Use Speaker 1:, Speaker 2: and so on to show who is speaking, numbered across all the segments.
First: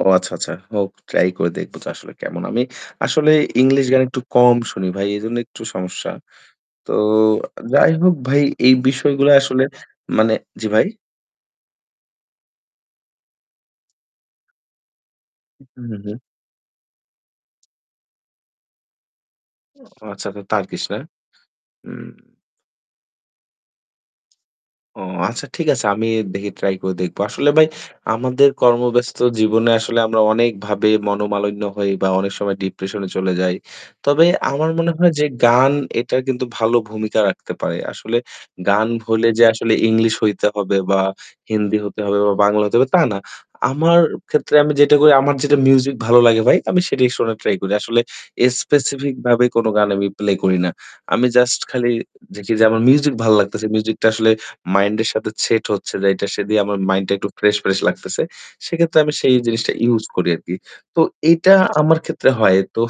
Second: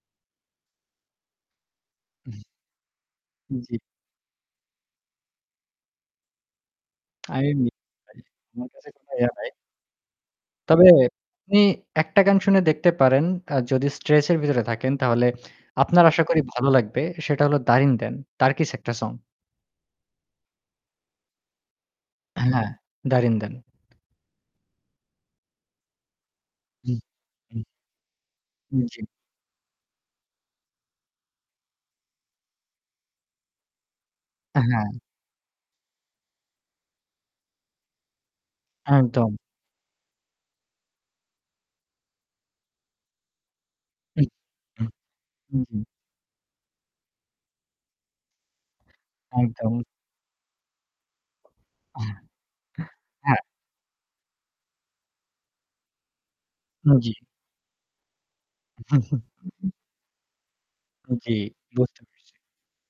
Speaker 1: ও আচ্ছা, আচ্ছা। হোক ট্রাই করে দেখব তো আসলে
Speaker 2: উহ।
Speaker 1: কেমন। আমি আসলে
Speaker 2: জি।
Speaker 1: ইংলিশ গান একটু কম শুনি ভাই। এজন্য একটু সমস্যা। তো
Speaker 2: আরে
Speaker 1: যাই
Speaker 2: [unintelligible]
Speaker 1: হোক
Speaker 2: ভাই।
Speaker 1: ভাই
Speaker 2: আমার
Speaker 1: এই
Speaker 2: কাছে
Speaker 1: বিষয়গুলা
Speaker 2: [unintelligible] নাই।
Speaker 1: আসলে মানে জি
Speaker 2: তবে
Speaker 1: ভাই?
Speaker 2: আপনি একটা গান শুনে দেখতে পারেন আর যদি স্ট্রেস এর ভেতরে থাকেন তাহলে
Speaker 1: উম হুম, হুম,
Speaker 2: আপনার
Speaker 1: হুম।
Speaker 2: আশা করি ভালো লাগবে। সেটা হলো, "Derinden", টার্কিশ একটা সং।
Speaker 1: ও আচ্ছা তো টার্কিশ না? উম
Speaker 2: অ্যা হ্যাঁ, "Derinden."।
Speaker 1: ও, আচ্ছা ঠিক আছে আমি দেখি ট্রাই
Speaker 2: জি,
Speaker 1: করে দেখব। আসলে
Speaker 2: হুম।
Speaker 1: ভাই আমাদের
Speaker 2: উম জি।
Speaker 1: কর্মব্যস্ত জীবনে আসলে আমরা অনেক ভাবে মনোমালিন্য হই বা অনেক সময় ডিপ্রেশন এ চলে যাই। তবে
Speaker 2: আ
Speaker 1: আমার মনে
Speaker 2: হ্যাঁ।
Speaker 1: হয় যে গান এটা কিন্তু ভালো ভূমিকা রাখতে পারে। আসলে গান হলে
Speaker 2: একদম।
Speaker 1: যে আসলে ইংলিশ হইতে হবে বা হিন্দি হতে হবে বা বাংলা হতে হবে তা না। আমার ক্ষেত্রে আমি যে
Speaker 2: [unintelligible]
Speaker 1: টুকুই, আমার যেটা
Speaker 2: হুম, হুম।
Speaker 1: মিউজিক ভালো লাগে ভাই, আমি সেটাই শোনার ট্রাই করি। আসলে স্পেসিফিক ভাবে কোন
Speaker 2: একদম।
Speaker 1: গান আমি প্লে করি না। আমি জাস্ট খালি দেখি যে আমার মিউজিক ভাল
Speaker 2: হ্যাঁ।
Speaker 1: লাগতেছে। মিউজিকটা আসলে মাইন্ড এর সাথে সেট হচ্ছে যেটা সে দিয়ে আমার
Speaker 2: উম
Speaker 1: মাইন্ডটা
Speaker 2: জি।
Speaker 1: একটু ফ্রেশ, ফ্রেশ লাগতেছে। সেক্ষেত্রে আমি সেই জিনিসটা ইউস করি আরকি। তো
Speaker 2: জি,
Speaker 1: এটা আমার
Speaker 2: বুঝতে
Speaker 1: ক্ষেত্রে
Speaker 2: পেরেছি।
Speaker 1: হয়। তো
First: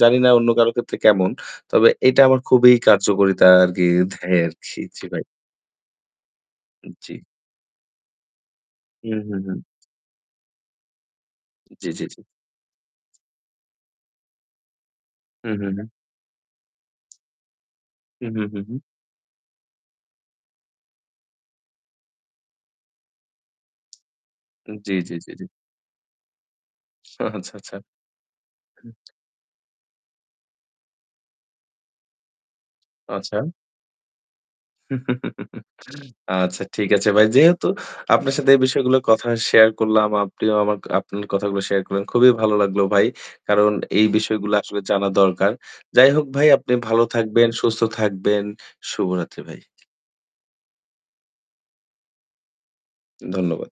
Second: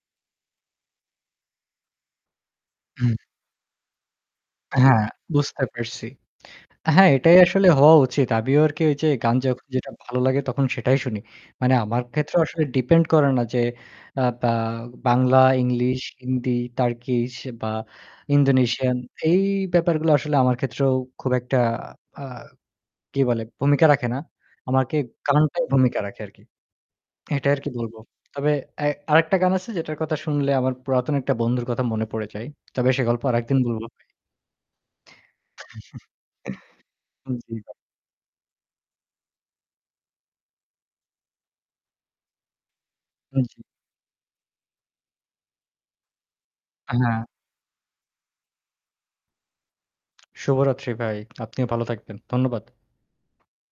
Speaker 1: জানি না অন্য কারো ক্ষেত্রে কেমন। তবে এটা আমার খুবই
Speaker 2: উ
Speaker 1: কার্যকরিতা আরকি দেয়
Speaker 2: অ্যা
Speaker 1: আরকি।
Speaker 2: হ্যাঁ,
Speaker 1: জি, ভাই।
Speaker 2: বুঝতে পারছি। অ্যা
Speaker 1: উম
Speaker 2: হ্যাঁ,
Speaker 1: জি।
Speaker 2: এটাই আসলে হওয়া উচিত। আমিও আরকি ওই যে
Speaker 1: উহু,
Speaker 2: গান
Speaker 1: হুম।
Speaker 2: যখন যেটা ভালো লাগে তখন সেটাই শুনি। মানে
Speaker 1: জি,
Speaker 2: আমার
Speaker 1: জি, জি।
Speaker 2: ক্ষেত্রেও আসলে ডিপেন্ড করে না যে আ বা বাংলা,
Speaker 1: উহু, হু।
Speaker 2: ইংলিশ, হিন্দি, টার্কিশ বা
Speaker 1: উহু, হু, হু।
Speaker 2: ইন্দোনেশিয়ান এই ব্যাপারগুলো আসলে আমার ক্ষেত্রেও খুব একটা আ কি বলে ভূমিকা রাখে না।
Speaker 1: জি,
Speaker 2: আমাকে
Speaker 1: জি, জ্বী, জ্বী।
Speaker 2: গানটাই ভূমিকা রাখে আরকি।
Speaker 1: আহ!
Speaker 2: এটা
Speaker 1: আচ্ছা,
Speaker 2: আর কি
Speaker 1: আচ্ছা।
Speaker 2: বলবো। তবে
Speaker 1: হু।
Speaker 2: অ্যা আরেকটা গান আছে যেটার কথা শুনলে আমার পুরাতন একটা বন্ধুর কথা মনে পড়ে যায়। তবে সে গল্প
Speaker 1: আচ্ছা।
Speaker 2: আরেকদিন বলবো ভাই।
Speaker 1: আচ্ছা, ঠিক আছে ভাই।
Speaker 2: জ্বী
Speaker 1: যেহেতু
Speaker 2: ভা
Speaker 1: আপনার সাথে এই বিষয়গুলো কথা শেয়ার করলাম। আপনিও আমার আপনার কথাগুলো শেয়ার করলেন। খুবই ভালো লাগলো ভাই।
Speaker 2: আন জি।
Speaker 1: কারণ এই বিষয়গুলো আসলে জানা দরকার। যাই হোক ভাই আপনি
Speaker 2: আ
Speaker 1: ভালো
Speaker 2: হ্যাঁ।
Speaker 1: থাকবেন, সুস্থ থাকবেন। শুভরাত্রি ভাই।
Speaker 2: শুভরাত্রি ভাই, আপনিও ভালো থাকবেন। ধন্যবাদ।
Speaker 1: ধন্যবাদ।